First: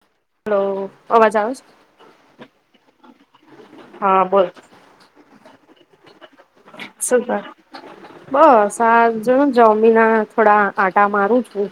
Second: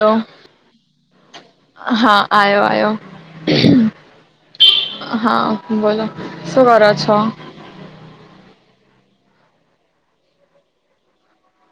હ હલો અવાજ આવે છે? હા આ્યો આ્યો હા હા. બોલો. શું કરો છો શભ બસ. હ જો ચમીના થોડા આટા મારું છું.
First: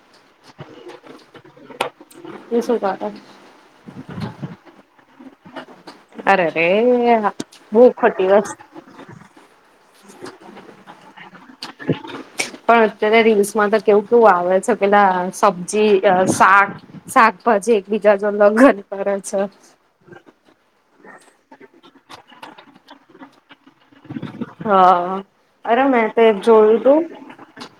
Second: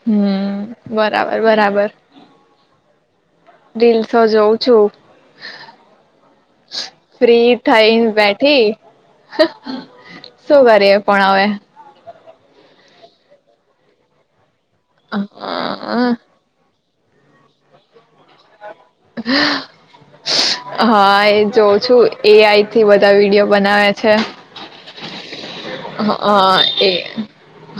હમ બરાબર બરાબર. તું શું કરે? રીલસો જોઉં છું. અરે ર ફ્રી હું થઈને ખટીિવ. બેઠી શું કરીએ પણ હવે. પણ અત્યારે રીલ્સ માં તો કેવું કેવું આવે છે પલા અ સબ્જી શાક. શાકભાજી એક બીજ. હા એ જોઉં છું એ આઈ. થી બધા વિડીયો બનાવે. છે હા અરે મેં તો હા એ જોયું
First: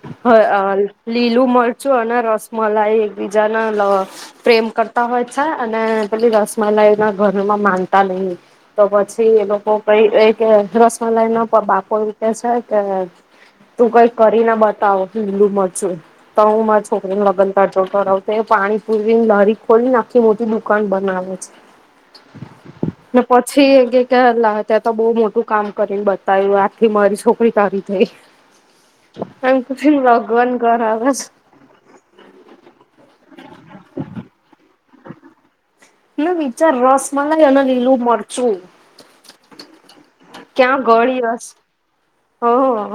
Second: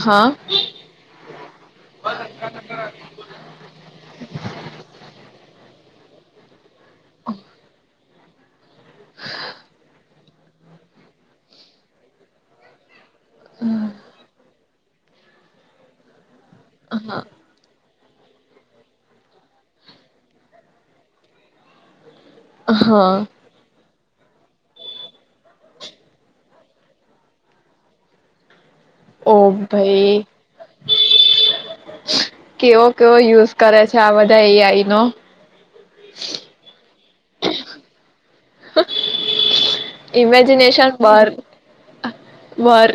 હા તું લીલું મરચું અને રસમલાઈ એકબીજાના પ્રેમ કરતા હોય છે. અને પેલી રસ. મલા એના ઘર માં માન. [unintelligible] તો પછી એ લોકો કઈ. રસમલાઈ ન. બાપ રીતે છે કે. તું કઈ કરી ના બતા. હિન્દુમાં છ. તું મા હા છોકરીને લ્બંધ કરજો. વ તો પાણી પૂરવીને લારી ખોલીને આખી મોટી દુકાન બનાવે હા છે. પછી. અલા ત્યાં તો બહુ મોટું કામ કરીને બ. આખથી મારી છોકરી તારી થઈ. ઓ એમ ભાઈ લગન કરાવે છે કેવો કેવો યુઝ કરે છે આ બધા એઆઈ નો. ના બચાર રસ. મલ જન લીલું મળ ક્યાં ઇમેજિનેશન ગળી બાર રસ હ બાર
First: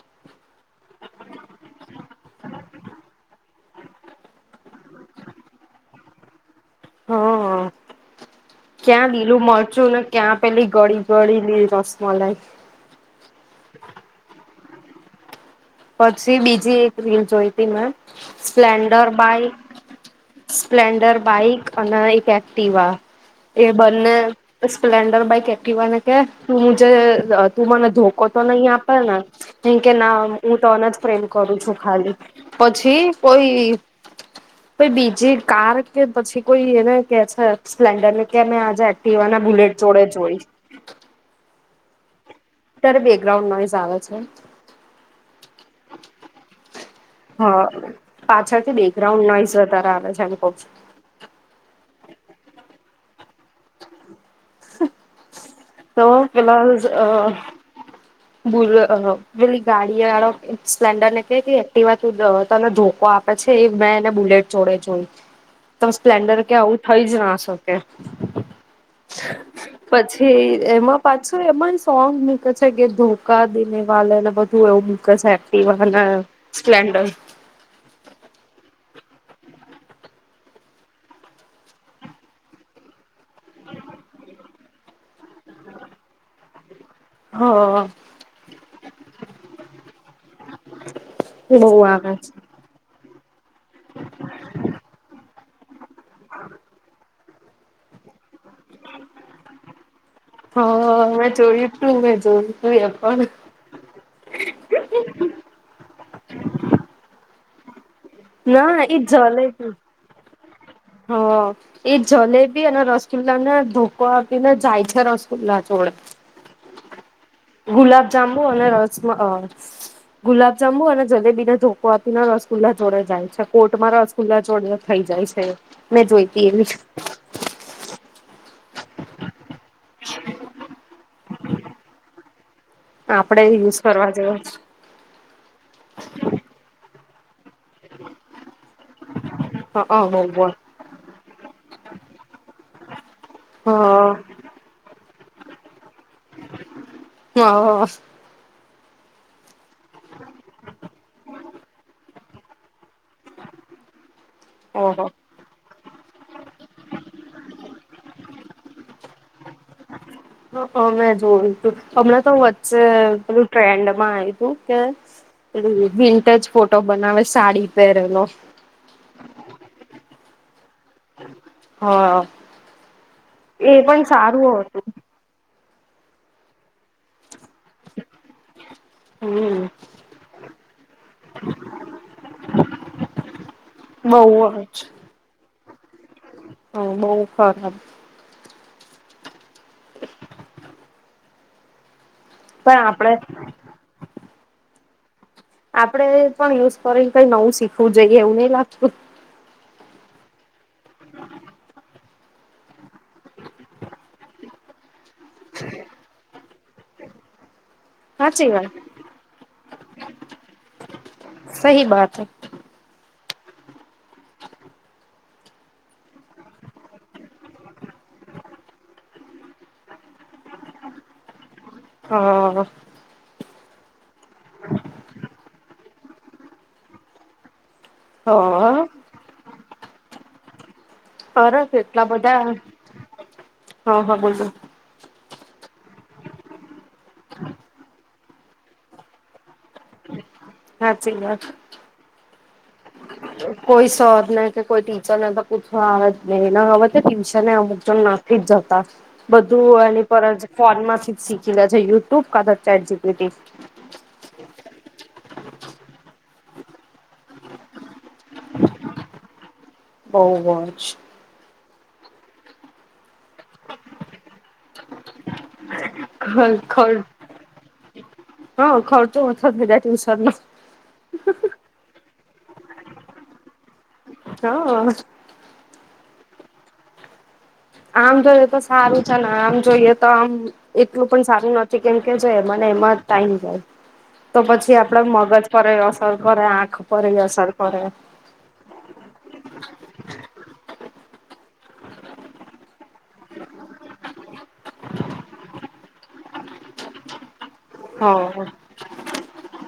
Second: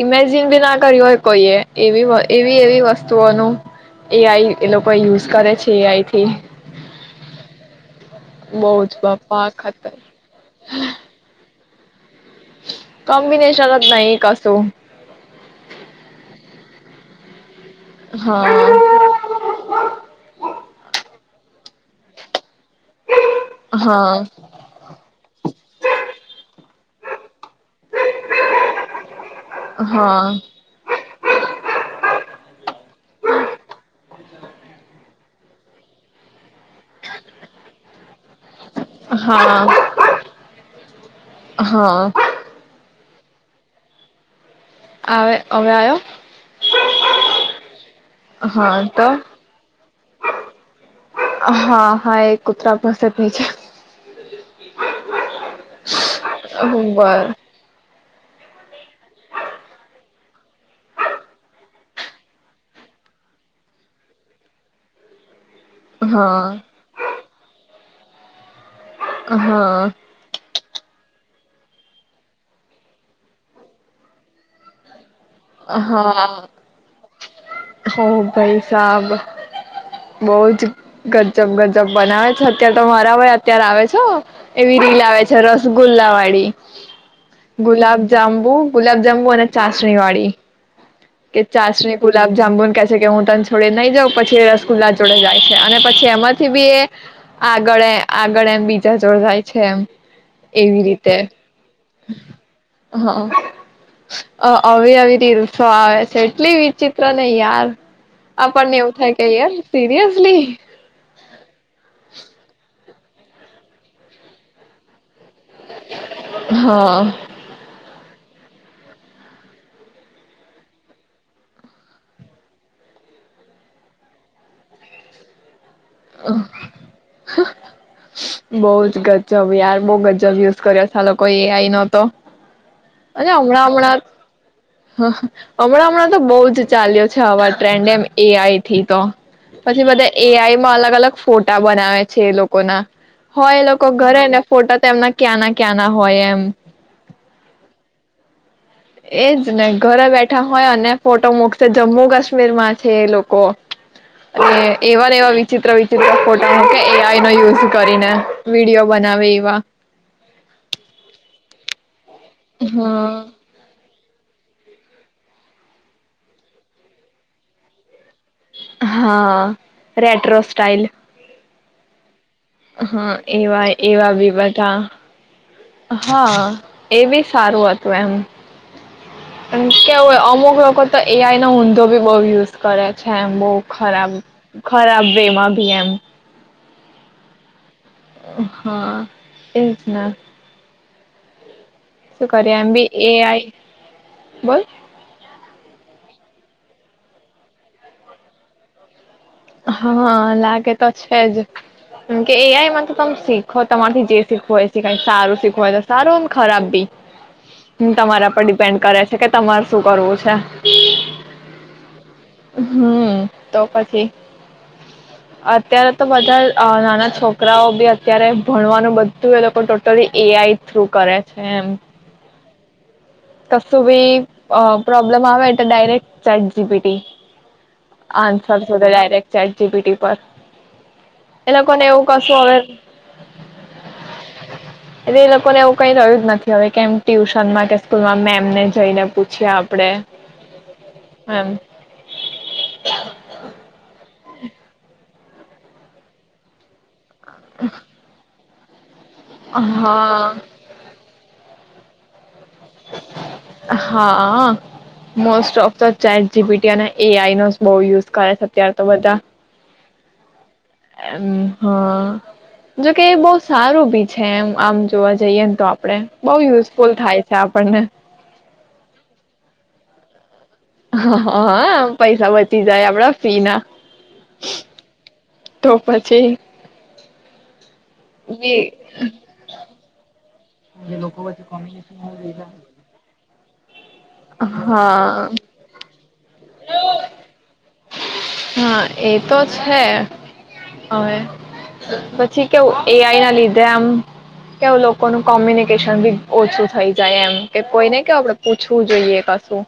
ઈમેજિન બી ના કર્યું હોય કોઈએ એવી એવી એવી વસ્તુઓનું એઆઈ એ લોકો યુઝ કરે છે એઆઈથી હ હ બહુ જ ક્યાં લીલું બાપા મરચું ખતર ને ક્યાં પેલી ગળી ગળી લી [unintelligible] કોમ્બિનેશન જ નહી કસું પછી બીજી એક રીલ જોઈ તેમાં હા સ્પ્લેન્ડર બાઈક સ્પ્લેન્ડર બાઈક અને એક એ- એકટીવા એ બંને હા સ્પ્લેન્ડર બાઈક એકટીવાને કે તું [unintelligible] તું મને ધોકો તો નહી આપે ને કેમ કે ના હા જ પ્રેમ કરું છું ખાલી પછી કોઈ કોઈ બીજી કાર કે પછી કોઈ એને કે છે સ્પ્લેન્ડર ની કે મે આજે એક્ટિવા ને હા બુલેટ જોડે જોઈ હા બેકગ્રાઉન્ડ નોઈઝ આવે છે વે હવે આયો હા પાછળથી તો બેકગ્રાઉન્ડ નોઈઝ વધારે આવે છે એમ કઉ છું ભસે ભસે [inaudible] તો પેલાંઝ અ બોલ અ પેલી ગાડી વાળો સ્પ્લેન્ડર ને કે કે એકટીવા તને ધોકો આપે છે એ મેં એને બુલેટ જોડે જોય તો સ્પ્લેન્ડર હા કે આવું થઈ જ ના શ [unintelligible] હા એમાં પાછું એમાય સોંગ મૂકે છે કે ધોકા દેને વાલેને બધું એવું મ એકટીવાને હા સ્પ્લેન્ડર હો ભાઈ સાબ બહું જ ગજજબ ગજજબ બનાવે છે અત્યારે તો મારા માયે અત્યારે આવે છે એવી રીલ આવે છે રસગુલ્લા વાળી હા ગુલાબ જાંબુ ગુલાબજાંબુ અને ચાસણી વાળી કે બહુ ચાસણી આવે છે. ગુલાબ જાંબુન કે છે કે હું છોડે નઈ જાવ પછી રસગુલ્લા જોડે જાય છે. અને પછી એમાંથી બી એ. આગળ. આગળ એમ બીજા જોર જાય છે એમ એવી રીતે હા મેં જોયું તું મેં જોયું તું એ હ પણ આવી આવી રી. આવે છે એટલી વિચિત્ર નહી. યાર આપણને ના એવું ઈ થાય કે યાર જલેી સિરિયસલી હ ઈ જલેબી અને રસ તુલા ના ધોકો આપીને જાય છે રસ ખુલ્લા ચોડ હા ગુલાબ જાંબુ અને રસમાં ગુલાબ જાંબુ અને જલેબીને ધોકો આપીને રસગુલ્લા જોડે જાય છે. કોર્ટ મારાકુલ્લા જોડે થઈ જાય છે. મેં જોઈતી એવી. બહ જ ગજબ યાર બઉ ગજબ યુઝ કર્યો સાલઈ એ આઈ નતો અને આપડે હમણાં યુઝ હમણાં કરવા જેવો છે હમણાં હમણાં તો બહ જ ચાલ્યો ાવા [unintelligible] ટ્રેન્ડ એમ એ આઈ થી તો પછી હ બધા બઉ એ બઉ આઈમાં અલગ અલગ ફોટા બનાવે છે એ લોકોના હ એ લોકો ઘરે હ ને ફોટો તેમ ના ક્યા ના ક્યા ના હોય એમ. એજ ને ઘરે બેઠા હોય અને ફોટો મકશે જમ્મુ કાશ્મીરમાં છે લોકો એ ઓહો એવાને એવા વિચિત્ર વિચિત્ર ફોટા ન કે એ આઈ નો યુઝ કરીને વિડીયો બનાવે એવા. હ હ મેં જોયું હતું. હમણાં તો વચ્ચે હમ પેલું ટ્રેન્ડ માં એ તું કે વિન્ટેજ ફોટો બનાવે સાડી પહેરેલો. હા રેટ્રો સ્ટાઇલ. હા. હા એવા એ પણ એવા બી સારું બધા. હતું હા એ બી સારું હતું હમ એમ કેવું. અમુક લોકો તો એ આઈ નો ઊંધો બી બહ યુઝ કરે છે એમ બહ ખરાબ બઉ ખરાબ વે માં ભી એમ. હા બહ ખરાબ. હા. એજ ના. શું કરીએ એમ પણ બી એ આપડે આઈ બોલ. આપડે પણ યુઝ કરીને કઈ નવું શીખવું જોઈએ એવું નઈ લાગતું? હા લાગે તો છે જ. મ કે એ મ તો તમે શીખો તમારથી જે શીખવો એ શીખાય સારું શીખવા ને સારું ખરાબ બી. તમારા પર સાચી વાત ડિપેન્ડ કરે છે કે તમારે શું કરવું છે. સહી બાત હમ. તો પછી અત્યારે તો બધા નાના અ છોકરાઓ બી અત્યારે ભણવાનું બધું એ લોકો ટોટલી એ આઈ થ્રુ કરે છે એમ. હંઅઅ. કશું બી અ પ્રોબ્લેમ આવે એટલે direct chat G P T. હ [unintelligible] સરસો [unintelligible] જી પી ટી પર. એ અરે લોકોને એવું કેટલા કશું બધા અવે હા હા બોલો એટલે એ લોકોને એવું કઈ રહ્યું જ નથી હવે કેમ ટ્યુશનમાં કે સ્કૂલમાં મેમને જઈને પૂછીએ આપડે. હાચી વાત. એમ નઈ તો કોઈ ટીચરને તો પૂછવા આવત [unintelligible] હવત ટ્યુશને અમુક જનના [unintelligible] જતા બધું એની પર હા જ ફોન માંથી જ શી કીલા છે યુટ્યુબ કાદર હાં. Most of the chat G P T અને એ આઈ નો જ બો યુઝ કરે છે, અત્યાર તો બધા બઉ વજ હાં, જોકે એ બઉ સારું ભી છે એમ આમ જોવા જઈએ ને તો આપ ખર હ ખર હં ખરતો [unintelligible] [unintelligible] હ અ હા. પૈસા બચી જાય આપડા ફીના. હાં. તો પછી આમ જોઈએ તો બી સારું છે ને આમ જોઈએ તો આમ એટલું પન સારું નથી, કેમ કે જો એમાને એમાં જ ટાઈમ જાય. તો પછી આપડા હા મગજ પર એ અસર કરે આંખ પરેય અસર કરે. હા અવે પછી કેવું એ આઈ આ લીધે આમ કેવું લોકોનું કોમ્યુનિકેશન બી ઓછું થઈ જાય એમ કે કોઈને કેવુ આપડે હા પૂછવું જોઈએ કશું.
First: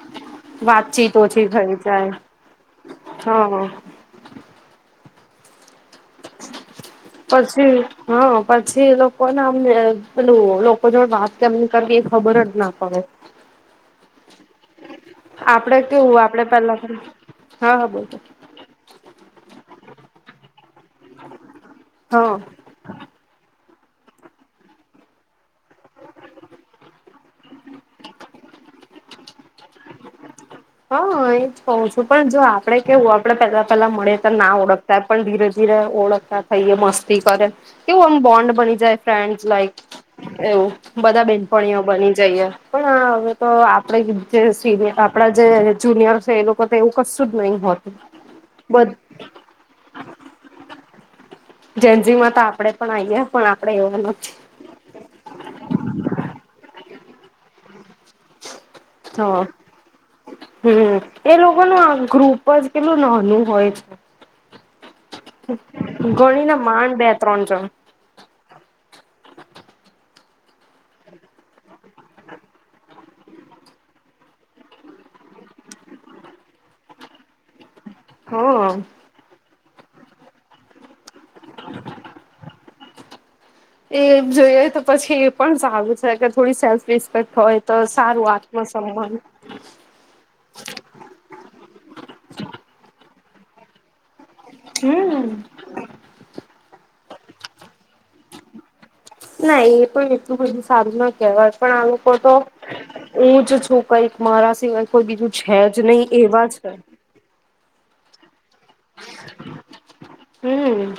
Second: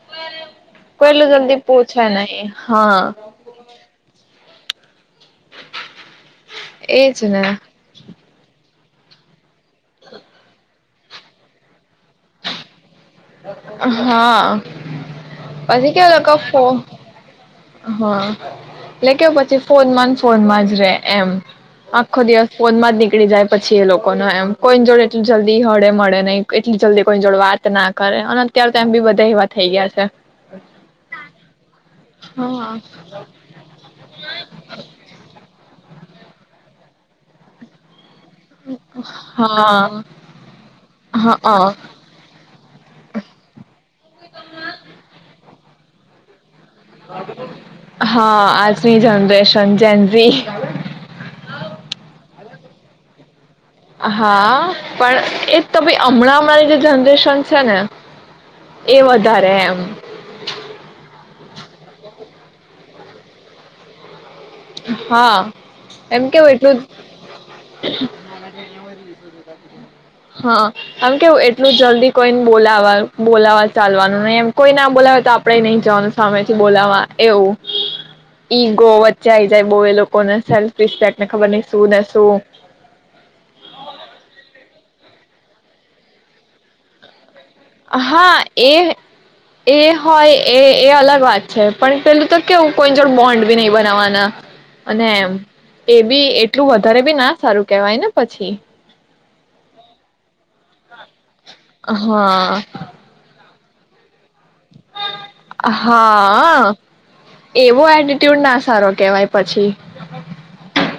વાતચીત કોઈલું ઓછી જલ્દી થઈ પૂછાય જાય નહી, હાં. હા એજ ને પછી હાં પ છી લોકોને અમને પેલું લોકો જોડ વાત કેમ કરવી એ ખબર જ ના પડે. હા. આપડે પછી કેવ કેવું લગ આપડે ફો પેલા હા બોલ હા લ કે. ફોનમાંન ફોનમાં જ રે એમ. આખો હા દિવસ ફોનમાં જ નીકળી જાય. પછી એ લોકો ન એમ કોઈની જોડે એટલું જલ્દી હળે મળે નહી એટલી જલ્દી. કોઈ જોડ વાત ના કરે અને અત્યારે તો એમ બી બધા એવા થઈ ગયા છે. હા એ જ કહું છું પણ જો આપડે કેવું આપડે પેલા પેલા મળે તો ના ઓળખતા પણ ધીરે ધીરે ઓળખ. થઈ મસ્તી કરે એવું આમ બોન્ડ બની જાય ફન્ડ હા લાઈક એવું બધા હા બેનપણીઓ બની જઈએ પણ હવે તો આપણે આપ. Junior fail. હા આજની બધ જનરેશન જેનજી જેન્જી માં તો આપડે પણ આઈએ. પણ આપડે એવા નથી. હા પણ એ જ તો ભાઈ હમણાં હમણાં જે જન. એડમિશન છેને હા હમ એ લોકો. ગ્રુપ જ કેટલું નાનું હોય છે. હા એમ કેવું ગણીને એટલું. માંડ બે ત્રણ જણ હા આમ કેવું એટલું જલ્દી કોઈને બોલાવા બોલાવા ચાલવાનું નહી એમ કોઈ ના બોલાવે તો આપડે નઈ જવાનું સામેથી બોલાવવા એવું. હા. ઈગો વચે થઇને જ. બહુ એ લોકોને સેલ્ફ રિસ્પેકને ખબર ન શું ને શું. એ જોઈએ તો પછી એ પણ સારું છે કે થોડી સેલ્ફ રિસ્પેક્ટ એમ. હા એ એ હોય એ એ અલગ વાત છે પણ પેલું તો કેવું કોઈ જોડ બોન્ડ. બનાવાના. અને એ બી એટલું વધારે. બી ના સારું કેવાય ને પછી. ના એ પણ એટલું બધું સારું નથી. કહેવાય પણ આ લોકો હા તો હ જ. છ એક મા. સિવાય કોઈ બીજું છે જ નહી એવા છે. ડ ના. સારો કેવાય પછી હમ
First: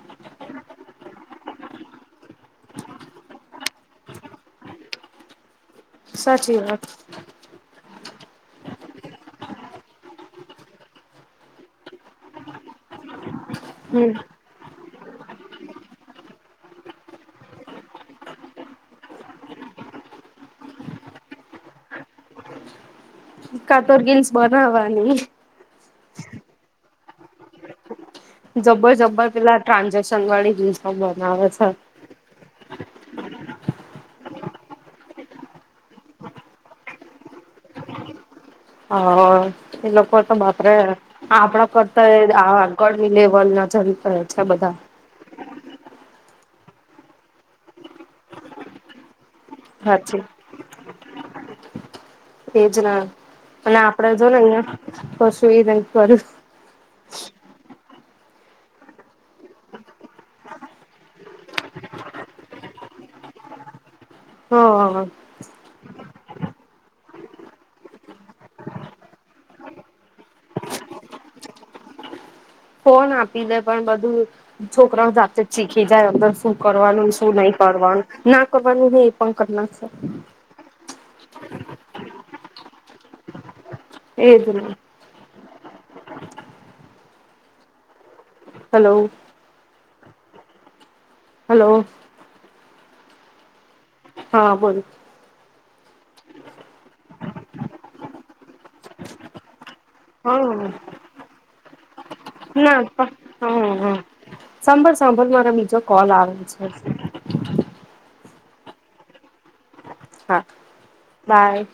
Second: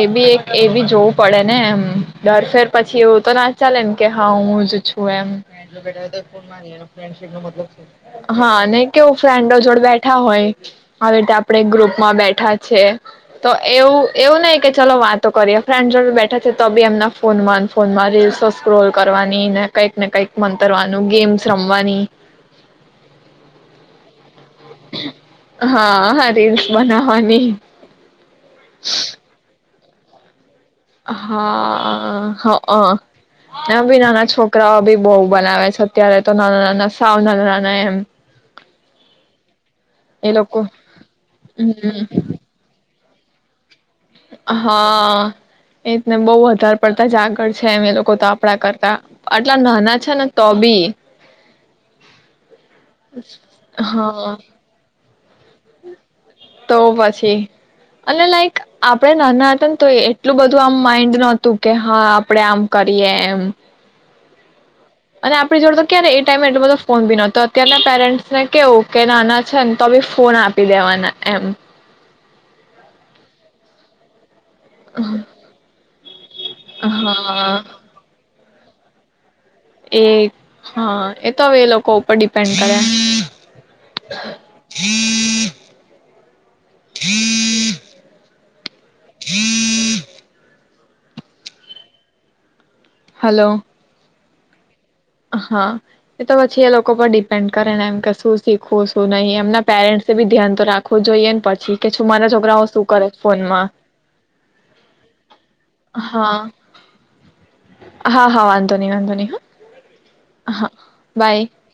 એ બી એક એ બી જોવું પડેને એમ દરફેર પછી એવું તો ના ચાલે ને કે હા હું જ છું એમ. સાચી મારી વાત ફ્રેન્ડશીપ ન મતલબ છે. હા નઈ કેવું ફ્રેન્ડો જોડે બેઠા હોય આવી રીતે આપણે ગ્રુપમાં બેઠા છીએ તો. એવું હમ એવું ન કે. ચાલો વાતો કરીએ. ફ્રેન્ડ જોડે બેઠીતી તો બી એમના ફોનમાં, ફોનમાં રીલ્સ સ્ક્રોલ કરવાની ને કઈક ને કઈક મંતરવાનું, ગેમ્સ રમવાની. કા તો રીલ્સ--. બનાવાની. હા હા રિલ્સ બનાવાની. જબર જબર પેલા ટ્રાન્ઝેક્શન વાળી રીલ્સો બનાવે છે હાઆઆ હંઅ! એમ બી નાના છોકરાઓ બી બહુ બનાવે છે. અત્યારે, તો નાના નાના સાવ નાના નાના એમ હંઅઅ એ લોકો તો માત્ર આપણા કરતા એ હમ આગળ લેવલ ના ચ હા આઆ એ જ ને બહુ જ. વધાર પડતા જ આગળ છે. એમ એ લોકો તો આપડા કરતા. આટલા નાના છે સાચી ને તો બી એજ ને [unintelligible] હા. કો શું ઈ લઈ ના ફરે [inaudible] તો પછી અને લાઈક, આપણે નાના હતા ને તો એટલું બધું આમ માઇન્ડ નતું કે, હા આપડે આમ કરીએ એમ. હ અને આપણી જોડે તો ત્યારે એ ટાઈમે એટલો બધો ફોન બી નતો, અત્યાર ના પેરેન્ટ્સ ને કેવું કે, નાના છે ને તો બી ફોન આપી દેવાના એમ. ફોન આપી દે પણ બધું છોકરા જાતે જ શીખી જાય અંદર શું કરવાનું? શું હા નહી કરવાનું? ના ખબર નહી. પંકજના સર. એ હા એ તો હવે, એ લોકો ઉપર ડિપેન્ડ કરે. એજ ને હમ. [inaudible] હમ. [inaudible] હેલો! હલો! હલો! હા બોલો. હા એ તો પછી, એ લોકો પર ડી પેન્ડ કરે ને, એમ કે શું શીખવું શું નહીં? એમના પેરેન્ટ્ એ બી ધ્યાન તો હા રાખવું જોઈએ ને પછી, કે છું મારા છોકરાઓ શું ના કરે છે ફોનમાં હમ્મ હમ્મ, સાંભળ સાંભળ મારા બીજો કોલ હા આવે છે. હા હા વાંધોની વાંધો ની હો. હા! બાય.